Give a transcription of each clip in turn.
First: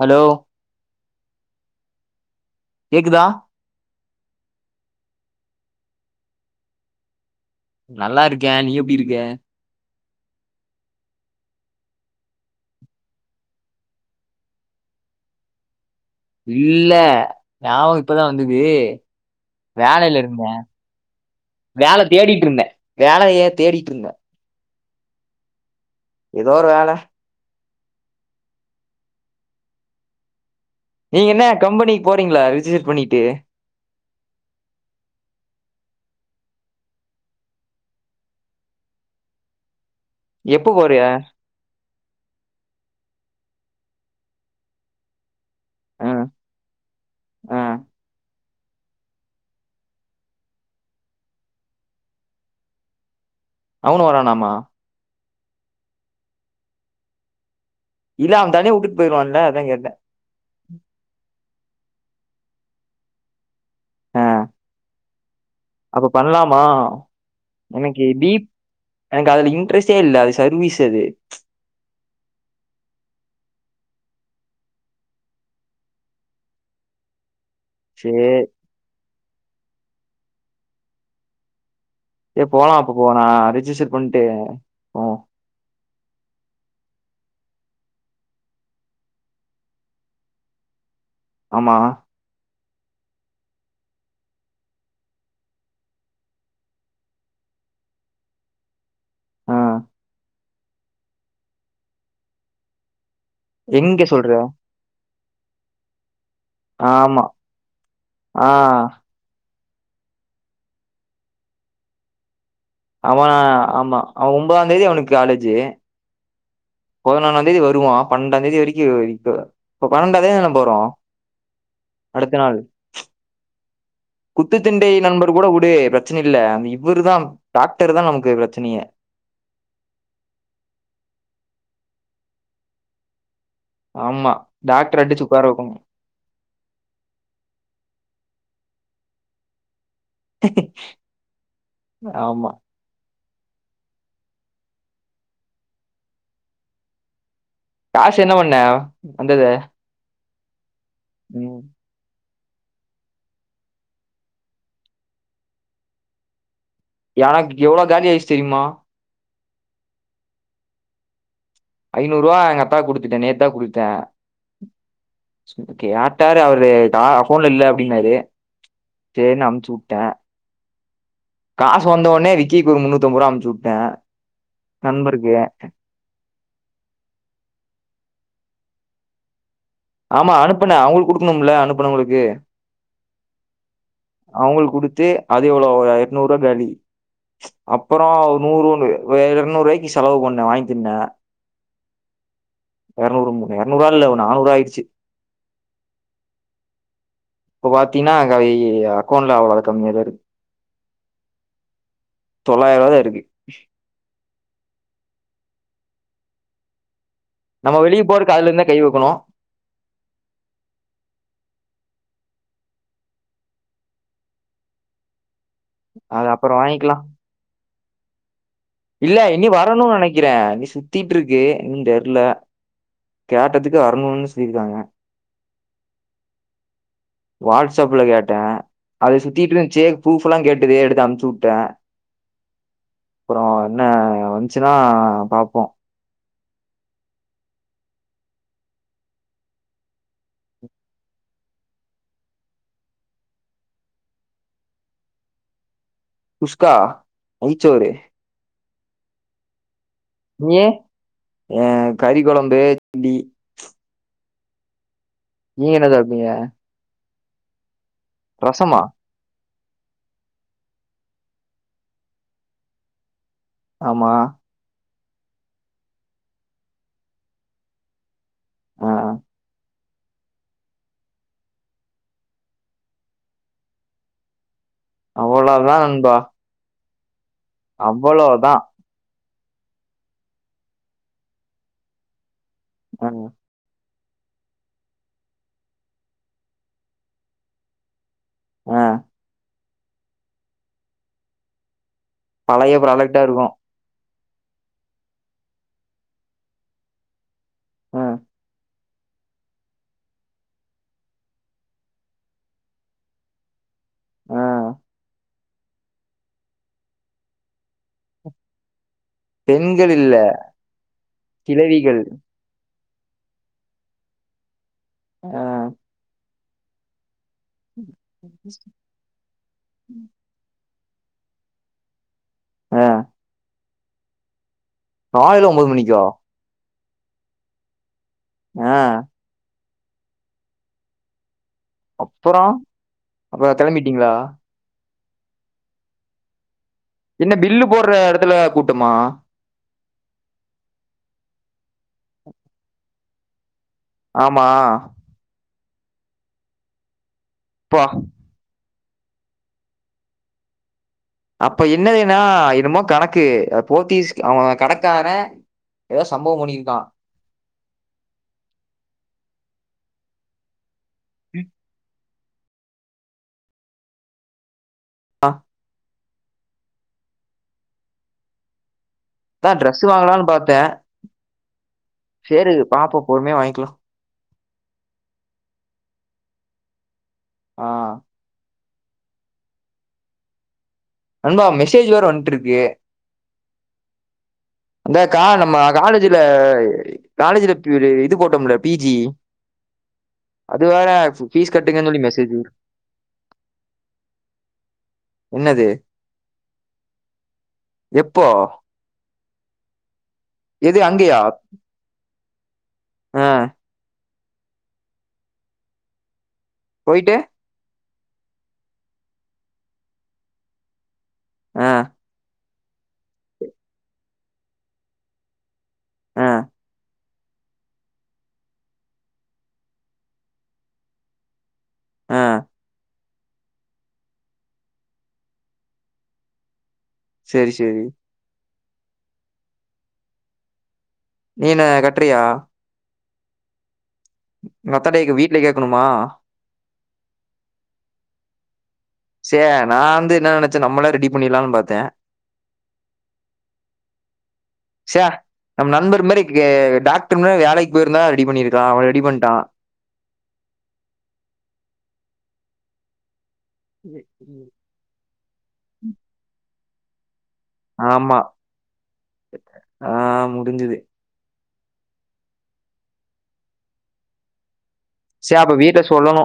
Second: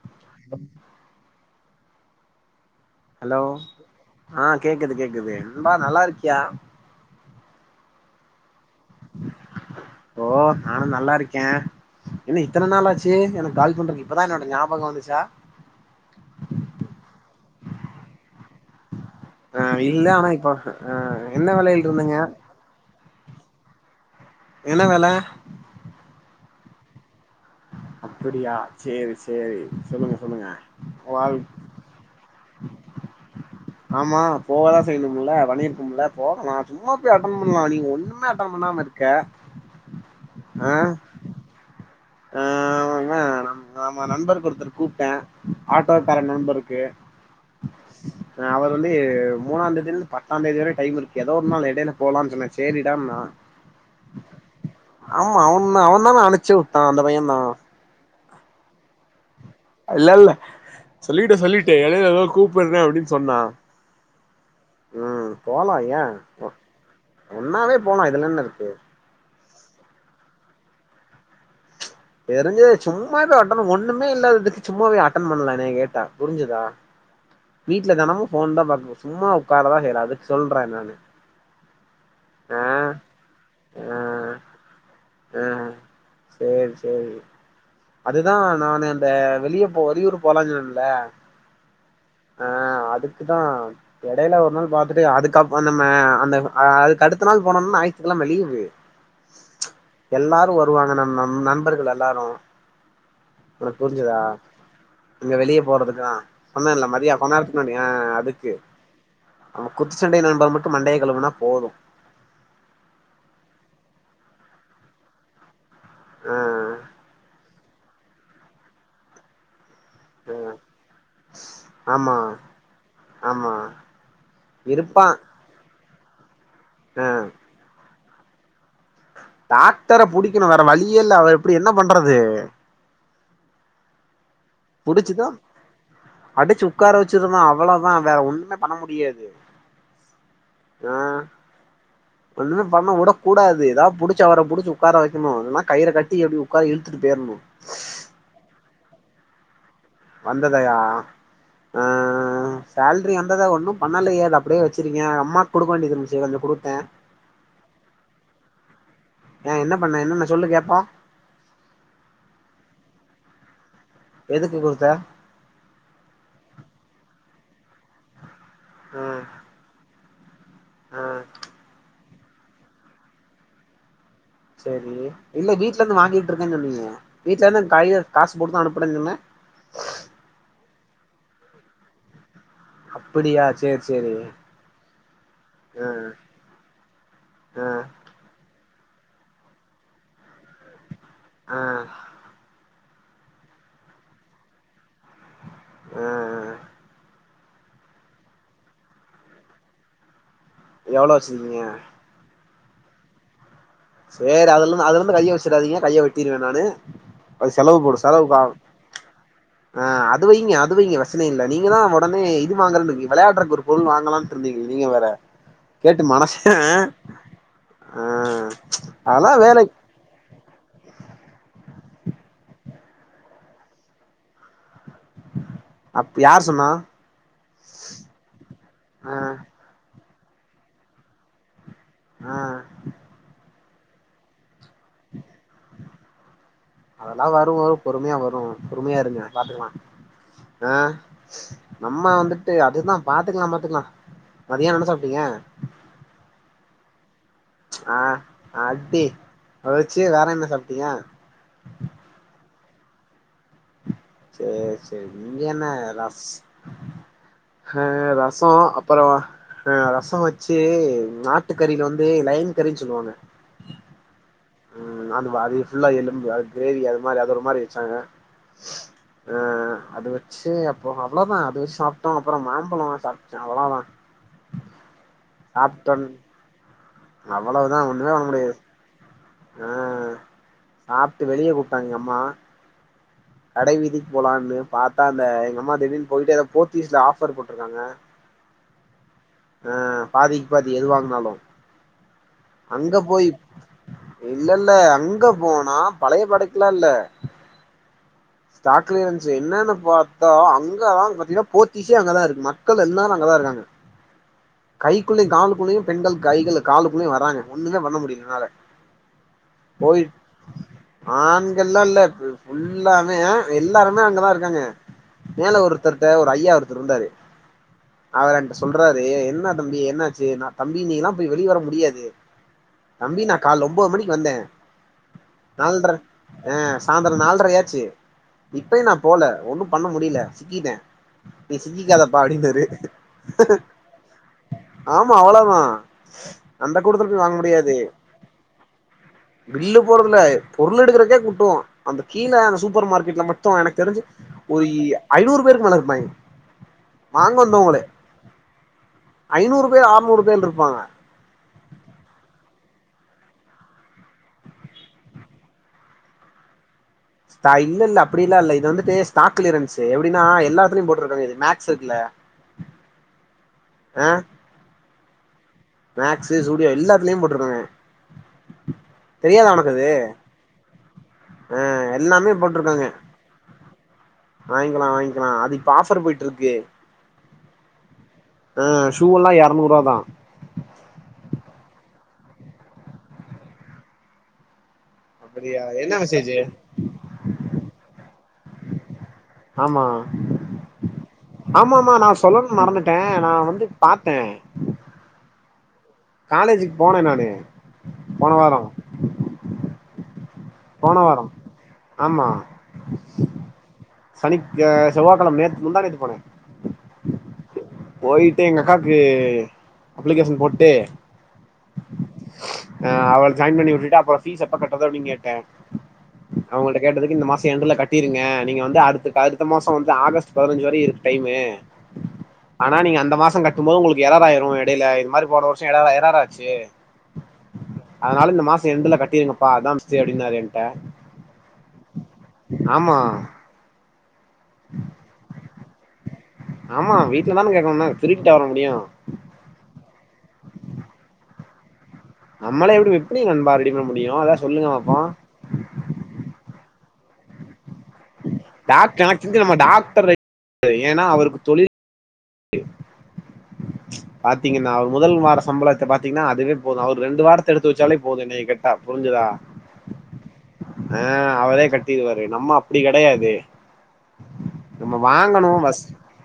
Hello கேக்குதா hello ஆ கேக்குது கேக்குது நண்பா நல்லாருக்கியா நல்லாருக்கே நீ எப்டி இருக்க ஓ நானு நல்லாருக்கே என்ன இத்தன நாள் ஆச்சி எனக்கு கால் பண்றதுக்கு இப்பதா என்னோட ஞாபகோ வந்துச்சா இல்ல ஞாபகோ இப்பதா வந்தது ஆ இல்ல வேலையில ஆனா இருந்தே இப்ப ஆ என்ன வேலையில வேல இருந்தீங்க தேடிட்டு இருந்தே வேலய தேடிட்டு இருந்த என்ன வேல எதோ ஒரு வேல அப்டியா சேரி சேரி சொல்லுங்க சொல்லுங்க நீங்க வாழ் என்ன கம்பெனிக்கு போறீங்களா ரிசிச்ர் பண்ணிட்டு ஆமா போவதா செய்யணுமுல பண்ணிருக்கோம்ல போக நா சும்மா போய் அட்டன் பண்ணலா நீங்க ஒண்ணுமே அட்டன் பண்ணாம இருக்கீங்க க எப்ப போறிய ஆ இவெ நம்ம நண்பர் ஒருத்தர்க்கு கூப்ட்டே ஆட்டோக்கார ம் நண்பருக்கு ம் அவரு வந்து மூணா தேதில இருந்து பத்தா தேதி வர டைம் இருக்கு ஏதோ ஒரு நாள் இடையில போலான்னு சொன்னே சேரிடான்னா அவனு வரானாமா ஆமா அவனு தா அவெ தானே அனுச்சி விட்டா அந்த பைய தா இல்ல அவெ தனியா விட்டுட்டு போய்ருவான்ல அதா கேட்டே இல்ல இல்ல சொல்லிட்டு சொல்லிட்டு இடைல ஏதோ கூப்பிட்றே அப்டின்னு சொன்னா அஹ் ம் போலா ஏ அப்ப பண்லாமா ஒன்னாவே அன்னக்கி போலா இதுல என்ன டீப் இருக்கு எனக்கு அதுல இன்ட்ரெஸ்ட்டே இல்ல அது சர்வீஸ் அது தெரிஞ்சது சும்மா போய் அட்டன் ஒண்ணுமே இல்லாததுக்கு சும்மா போய் அட்டன் பண்ணலா என்னய கேட்டா புரிஞ்சுதா வீட்ல சரி தெனமு ஃபோன் தா பாப்போ சும்மா உட்காரதா செய்யறோ அதுக்கு சொல்றே நானு ஏ ஆ போலா அப்ப போலா ரிஜிஸ்டர் பண்ட்டு ம் அ சேரி சேரி அதுதா நானு அந்த வெளிய போ வெளியூர் போலானு சொன்னல்ல ஆமா ஆ அதுக்குதா எடைல ஒரு நாள் பாத்துட்டு அதுக்கப் நம்ம அந்த அதுக்கு அடுத்த நாள் போனோனா ஞாயித்து கிழம லீவ்வு ஆ எல்லாரு வருவாங்க நம்ம நண்பர்கள் எல்லாரு உனக்கு எங்க புருஞ்சதா சொல்ற இங்க வெளிய போறதுக்குதா சொன்னேல மரியா ஆமா [unintelligible] ஆ ஆ அதுக்கு நம்ம குத்துச்சண்டை நண்பர் மட்டு மண்டய கழுவுனா போது ஆவ ஆமா அவ ஒம்பொதா தேதி அவனுக்கு காலேஜு ம் பதினொனாந் தேதி வருவா பன்னெண்டா தேதி வரிக்கி [unintelligible] இப்ப பன்னெண்டா தேதி தான நம் போறோ ஆமா அடுத்த நாள் ஆமா குத்துச்சண்டை இருப்பா நண்பர் கூட உடு பிரச்சன இல்ல அந்த ஆ இவரு தா டாக்டர் தா நமக்கு பிரச்சனையே டாக்டர புடிக்கணு வேற வழியே இல்ல அவர் எப்டி என்ன பண்றது ஆமா டாக்டர அடிச்சு புடிச்சுதா உட்கார வைக்கணும். அடுச்சு உக்கார வச்சிருதா அவ்வளதா வேற ஒன்னுமே பண்ண முடியாது அ ஆமா. ஒன்னுமே பண்ண உடக் கூடாது எதா புடுச்சு அவர புடுச்சு உக்கார வைக்கனு இல்லனா கயிற கட்டி இப்டி உக்காரு இழுத்துட்டு போயிர் காசு என்ன பண்ண வந்தது வந்ததயா ம் ம் சேல்ரி வந்தத ஒன்னு பண்ணலையே அது அப்டியே வச்சிருக்கே அம்மாக்கு குடுக்க வேண்டியது இருந்துச்சு கொஞ்சோ குடுத்தே எனக்கு எவ்ளோ காலியாயிச்சி தெரியுமா ஏ என்ன பண்ண என்னன்ன சொல்லு கேப்போ ஐந்நூறுவா எங்கத்தாக்கு குடுத்துட்டே நேத் தா குடுத்தே எதுக்கு குடுத்த கேட்டாரு அவரு தா அக்கௌண்ட்ல இல்ல அப்டின்னாரு ம் சேரினு அம்ச்சுவுட்டே ம் காசு வந்தவொன்னே விக்கிக்கு ஒரு முன்னூத்தம்பருவா அமுச்சுவுட்டே செரி இல்ல வீட்ல இருந்து வாங்கிட்டு இருந்தே சொன்னியே வீட்ல இருந்து கைல காசு போட்டுதா அனுப்புன்னன்னு சொன்ன ஆமா அனுப்புனே அவுங்களுக்கு குடுக்கணும்ல அனுப்புனவுங்களுக்கு அப்புடியா சேரி சேரி அவுங்களுக் குடுத்து அது எவ்ளோ ஒ ஆ எட்நூறுவா காலி ஆ அப்பறோ நூறுன்னு வே எரநூறுவாய்க்கு செலவு பண்ணே வாங்கி திண்ணே அ எரநூறு [unintelligible] எரநூறுவா இல்ல நானூறுவா ஆயிடுச்சு அ அ இப்ப பாத்தின்னா கவி அக்கௌண்ட்ல அவ்ளோத கம்மியா தா இருக்கு எவ்ளோ வச்சுருக்கீங்க தொள்ளாயருவா தா இருக்கு சேரி அதுல இருந்து அதுல இருந்து கைய வச்சுடாதீங்க கைய வெட்டிருவே நானு அது நம்ம செலவு போடு வெளிய போறக்கு செலவுக் அதுல ஆகு இருந்துதான் கை வைக்கணும். அ அது வைங்க அது வைங்க பிரச்சன இல்ல நீங்க தா ஒடனே இது வாங்கறன்னு வெளையாடுறக்கு ஒரு பொருள் வாங்கலான் டிருந்தீங் நீங்க வேற கேட்டு அது மனச அப்புறம் வாங்கிக்கலாம். அ இல்ல இனி வரனோ நெனைக்கிற சுத்திட்டு இருக்கு இன்னுந் தெர்ல கேட்டதுக்கு வரனோன்னு சொல்லியிருக்காங்க அப் யார் சொன்னா வாட்ஸ்அப்ல கேட்ட அது ஆ சுத்திட்டு இருந்ச்சு ஃப்ரூப்பல்லா கேட்டுது எடுத்து அமுச்சுவுட்ட அ அப்றோ என்ன வந்ச்சுன்னா பாப்போ அதெல்லா வரு வரு பொறுமையா வரு பொறுமையா இருங்க பாத்துக்கலா அ நம்ம வந்துட்டு அதுதா பாத்துக்லா பாத்துக்லா மதியானோ என்ன சாப்ட்டீங்க குஷ்க்கா ஆ அட்டி வெச்சு வேற என்ன ஏ சாப்ட்டீங்க ஏ கறி குழம்பு டி சேர் சேரி இங்க என்ன நீங்க ரஸ் சாப்ட்டீங்க ஹ ரசோ ரசமா அப்றோ ஹ ரசம் வச்சு நாட்டு கறில வந்து லயின் கறின்னு சொல்லுவாங்க ஆமா உம் அது அது ஃபுல்லா எலும்பு அது கிரேவி அது மாரி அதது ஒரு மாரி வெச்சாங்க ஆ அது வெ ச்சு அப்போ அவ்ளோதா அது வெச்சு சாப்ட்டோ அப்றோ மாம்பழம் சாப்பச்சோ அவ்ளோதா அவ்வளோதா நண்பா அவ்ளவுதா ஒண்ணுமே பண்ண முடியாது அவ்வளோதா ஆ சாப்ட்டு வெளிய கூப்ட்டாங்க எங்கம்மா ஆ கடை வீதிக்கு போலான்னு பாத்தா அந்த எங்க அம்மா திடீர்னு போயிட்டு அத போத்தீஸ்ல ஆஃபர் போட்டிருக்காங்க ஆ ஆ பாதிக் பாதி எது வாங்னாலு பழைய அங்க ப்ராடக்டா போயி இருக்கு இல்ல இல்ல அங்க போனா பழைய படைக்கலா இல்ல ஆ சாக்கல இருந்துச்சு என்னன்னு பாத்தா அங்கதா பாத்தீங்கனா போத்திசே அங்கதா இருக்கு மக்கள் எல்லாரு அங்கதாருக்காங்க ஆ கைக்குள்ளயையு காலுக்குள்ளயு பெண்கள் கைககள் காலுக்குள்ளயு வராங்க ஒண்ணுமே வண்ண முடியல என்னால பெண்கள் இல்ல ஆண்கெல்லா இல்ல கிழவிகள் எல்லாமே எல்லாருமே அங்கதா இருக்காங்க ஆ மேல ஒருத்தர்கிட்ட ஒரு ஐயா ஒருத்த இருந்தாரு அவர் என்ட்ட சொல்றாரு என்ன தம்பி என்னாச்சு தம்பி நீ எல்லா போய் வெளி வர முடியாது ஆ தம்பி நா காலைலா ஒன்பது மணிக்கு வந்தே காலைல ஒம்போது நால்ர மணிக்கா ஆ சாய்ந்தர நாலரையாச்சு ஆ இப்பயு நா போல ஒண்ணு பண்ண முடில சிக்கிட்டே நீ சிசிக்காதப்பா அப்பறோ அப்டின்னாரு அப்ப கெளம்பிட்டீங்களா ஆமா அவ்வளோதா அந்த கூட்டத்ல என்ன பில்லு போடுற இடத்துல கூட்டமா பில்லு போறதுல பொருள் எடுக்கறக்கே குட்டம் அந்த கீழே அந்த சூப்பர் மார்க்கெட்ல மட்டு மொத்தோ எனக் தெரிஞ்சு ஆமா ஒரு ஐநூறு பேருக்கு மேல இருப்பாய்ங் வாங்கந்து ங்களே அப்பா ஐநூறு பேர் ஆர்நூறு பேர் இருப்பாங்க அப்ப என்னதுனா இனுமோ கணக்கு போத்திஸ் அவ கடக்காரே எதோ சம்பவம் பண்ணிருக்கா தா இல்லல்ல அப்பிடில்லா இல்ல இது வந்துட்டு ஸ்டாக் க்ளியரன்ஸு எப்டினா எல்லாத்துலயு போ ட்ருக்கற்து இது மேக்ஸ் இருக்குல்ல ஆ அ மேக்ஸு, ஸூடியோ எல்லாத்துலயு போட்ருக்காங்க அதா ட்ரஸ்ஸு வாங்கலான் பாத்தே அ எல்லாமே சேரி போட்ருக்காங்க பாப்போ பொறுமையா வாங்கிக்கலா வாய்ங்கலா வாய்ங்கலா அது இப்ப ஆஃபர் போய்ட்ருக்கு ஆ ஆ ஷூ எல்லா எரநூர்ருவா தா நண்பா மெசேஜ் வேற வந்ட்ருக்கு அந்த கா நம்ம அப்படியா என்ன காலேஜுல மெசேஜு காலேஜுல ப்யூரி இது போட்டம்ல்ல பி ஜி ஆமா அது வேற ஃபீஸ் கட்டுங்கன்னு ஆமாமா சொல்லி நா மெசேஜ் சொல்லணுன் மறந்துட்டே நா வந்து பாத்தே என்னது காலேஜுக் போனே நானு எப்போ போன வாரோ எது போன அங்கயா வாரம் ஆமா ஆ சனிக் ஆ செவ்வாகெழம நேத் முந்தா நேத்து போனே போய்ட்டு போய்ட்டு எங்க அக்காக்கு அப்ளிகேஷன் போட்டு ஆ ஆ அவள ஜாயின் பண்ணி உட்டுட்டு அப்றோ ஃபீஸ் எப்ப கட்றது அப்டின் கேட்டே ஆ அவங்கள்ட்ட கேட்டதுக்கு இந்த மா ச எண்டுல கட்டீருங்க நீங்க வந்து அடுத்து அடுத்த மாசோ வந்து ஆகஸ்ட் பதினஞ்சு வர இருக்கு டைமு ஆ ஆனா நீங்க அந்த மாசோ கட்டும் போது உங்களுக்கு ஏரராய்ரு எடைல இது மாரி போன வர்ஷோ ஏரர் ஏரராய் ச்சு சேரி சேரி அதுனால இந்த மாச எண்டுல கட்டீருங்கப்பா அதா சேஃப்டின்னாரு என்ட்ட நீ என்ன கட்றியா ஆமா மத்த டேக்கு வீட்ல கேக்கணுமா ஆமா வீட்ல தான கேக்கணுன்ன திருடிட்டா வர முடியு சே நா வந்து என்ன நெனச்ச நம்மளே ரெடி பண்ணீர்லான் பாத்தே நம்மளே எப்டி எப்பிடி நண்பா ரெடி பண்ண முடியு அதா சொல்லுங்க பாப்போ சே நம்ம நண்பரு மாரி கே டாக்டர் மார் வேலைக் போயிர்ந்தா ரெடி பண்ணீருக் டாக் [unintelligible] டாக்டர் [inaudible] ஏனா அவருக்கு தொழில் பாத்தீங்கன்னா முதல் வார சம்பளத்த பாத்தீங்ன்னா அதுவே போது அவுர் ரெண்டு வாரத் த எடுத்து வெச்சாலே ஆமா போது என்னய கேட்டா புரிஞ்சிதா ஆ முடிஞ்சுது ஆ அவரே கட்டீர்வாரு நம்ம அப்டி கெடையாது நம்ம சரி வாங்கணு அப்ப வீட்ல வஸ் சொல்லணு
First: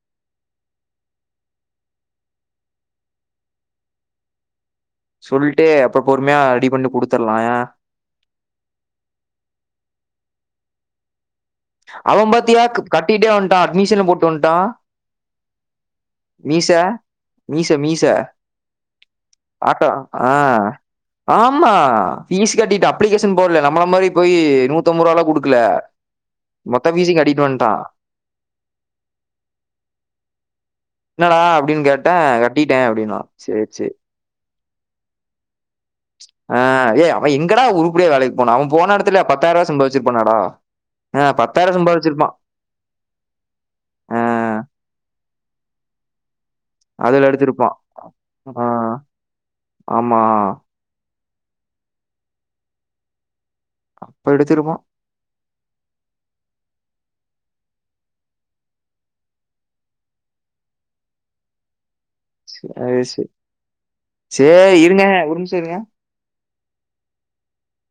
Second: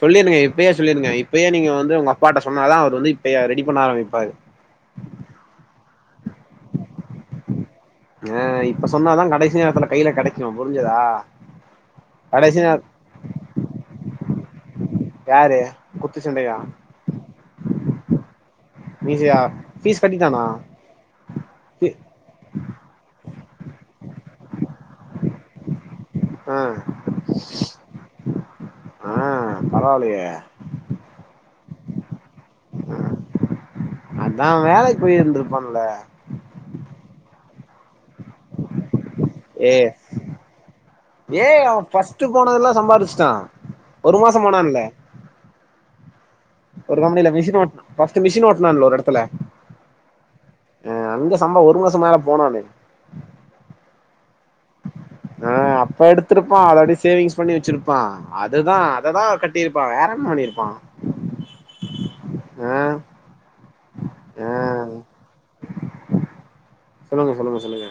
சொல்லீருங்க இப்பயே சொல்லீருங்க இப்பயே நீங்க வந்து உங்கப்பாட்ட சொன்னாதா அவுர் வந்து இப்பயே ரெடி பண்ண ஆரம்பிப்பாரு சொல்ட்டு அப்ப பொறுமையா ரெடி பண்ணி குடுத்தர்லா ஆ இப்ப சொன்னாதா கடைசி நேரத்துல கைல கெடைக்கு புரிஞ்சிதா அவ பாத்தீங்ளா க் கட்டீட்டே வந்ட்டா அட்மிஷனு போட்டு வந்ட்டா யாரு குத்து சண்டையா மீச மீச மீச மீசையா ஆட்டோ ஃபீஸ் ஆ கட்டிட்டானா ஆமா ஃபீஸ் கட்டிட்டான் அப்ளிகேஷன் போடல நம்மள மாதிரி போய் நூத்தம்பது ரூபலா குடுக்கல ஆ மொத்த ஃப்ஸையு கட்டிட்டு வன்டான் ஆ பரவாயில்லயே என்னடா அப்டின்னு கேட்டேன் கட்டிட்டேன் அப்டின்னா சேரி சேரி அதான் வேலைக்கு போயிருந்திருப்பான்ல ஆ ஏய் அவன் எங்கடா உருப்டியா வேலைக்கு போனான் அவன் போன எடத்து ல பத்தாயிருவா ஏ சம்பாதிச்சிருப்பானாடா ம் பத்தாயிரே சம்பாதிச்சிருப்பான். போனெல்லாம் சம்பாதிச்சுட்டான் ஒரு மாசம் போனான்ல. ஒரு அதுல கம்பனில மிஷின் எடுத்திருப்பா ஓட்ட் மிஷின் ஆ ஓட்டலாம்ல்ல ஒரு எடத்துல ஆமா ஆ அங்க சம்பா ஒரு மாசம் மேல போனாலே அப்ப எடுத்திருப்பான் ஆ அப்ப எடுத்திருப்பான் ஆல் ரெடி சேவிங்ஸ் பண்ணி வச்சிருப்பான். அதுதான் அததான் கட்டியிருப்பான் வேற என்ன பண்ணிருப்பான். சேரி சேரி ஆ சேரி இருங்க ஒரு நிமிஷம் இருங்க சொல்லுங்க சொல்லுங்க சொல்லுங்க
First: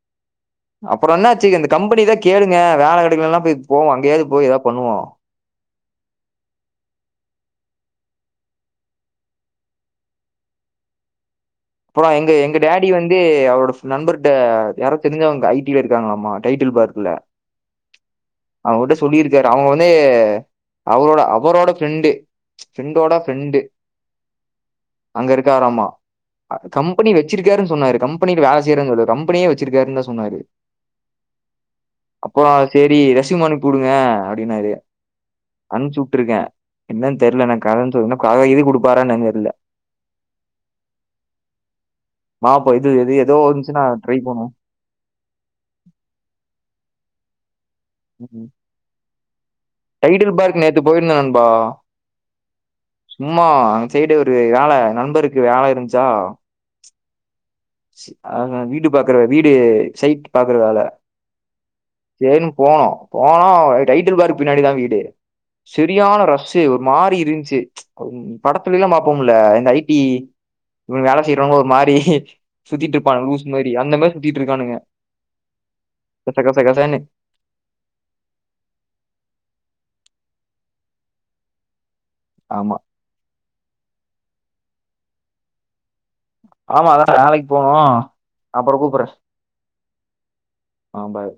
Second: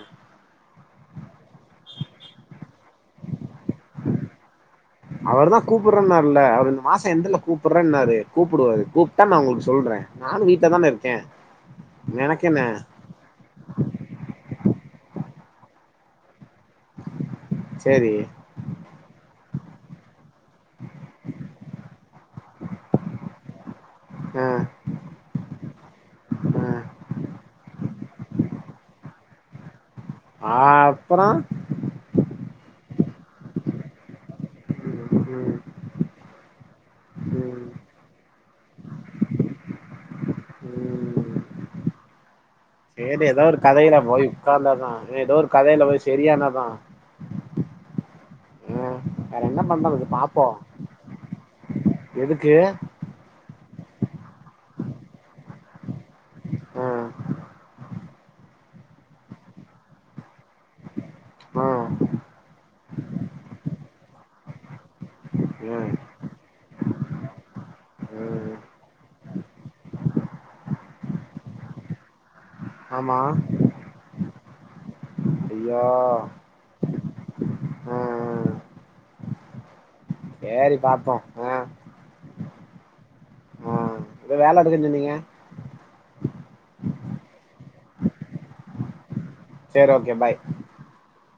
அப்றம் என்னாச்சு இந்த கம்பெனிதான் கேளுங்க வேலை கெடைக்குலல்லாம் போய் போவோம் அங்கையாவது போய் ஏதாது பண்ணுவோம். அவர் தான் கூப்றேன்னாருல்ல அவரு இந்த மாசம் எண்டுல கூப்றேனாரு கூப்பிடுவாரு கூப்ட்டா நான் உங்களுக்கு சொல்றேன் நானும் வீட்ல தானே இருக்கேன் அப்றம் எங்க எங்க டாடி வந்து அவரோட நண்பர்கிட்ட யாரா தெரிஞ்ச அவங்க ஐ டி ல இருக்காங்களாமா டைட்டில் பார்க்குல சேரி அவங்ககிட்ட சொல்லியிருக்காரு அவங்க வந்து அவரோட அவரோட ஃப்ரெண்டு ஃப்ரெண்டோட ஃப்ரெண்டு ஆ அங்க இருக்காராமா கம்பெனி வச்சிருக்காருன்னு சொன்னாரு கம்பெனில வேலை செய்யறன்னு சொல்லல கம்பெனியே வச்சிருக்காருனு ஆ அப்றம் அப்றோ செரி ரெசிம் அனுப்புடுங்க அப்டின்னாரு ம் அனுச்சுட்டுருக்கேன் என்னன்னு தெரில நான் ம் கதைன்னு சொ கத எது கொடுப்பாரானு தெரில மாப்போ இது எது செரி ஏதோ ஒரு இருந்துச்சுன்னா கதைல ட்ரை போய் பண்ணுவோம் உக்கார்ந்தாதான் ஏதோ ஒரு கதைல போய் சரியானாதான் ம் வேற என்ன பண்றது டைடில் பாப்போ பார்க்கு நேத்து போயிருந்தே நண்பா எதுக்கு சும்மா அங்க சைடு ஒரு வேலை நம்பருக்கு வேலை இருந்துச்சா ம் ஆ வீடு பாக்குறத வீடு சைட் பாக்றதால ம் செரினு போனோம் போனோ டைட்டில் பார்க்கு பின்னாடிதான் வீடு ம் செரியான ரஸ்ஸு ஒரு மாறிஇருந்துச்சு ம் படத்துலல்லாம் பாப்போம் ல இந்த ஐ டி வேலை செய்றவங்க ஒரு மாரி சுத்திட்டு ஆமா இருப்பானு லூசுமாரி அந்த மாரி சுத்திட்டு இருக்கானுங்க யா [unintelligible] செரி பாப்போம் ஆ ஆமா ஆ இப்ப வேலை இருக்குனு சொன்னீங்க ஆமா அதான் நாளைக்கு போவோம் அப்றம் கூப்றேன் செரி ஓகே பாய் ஆ பாய்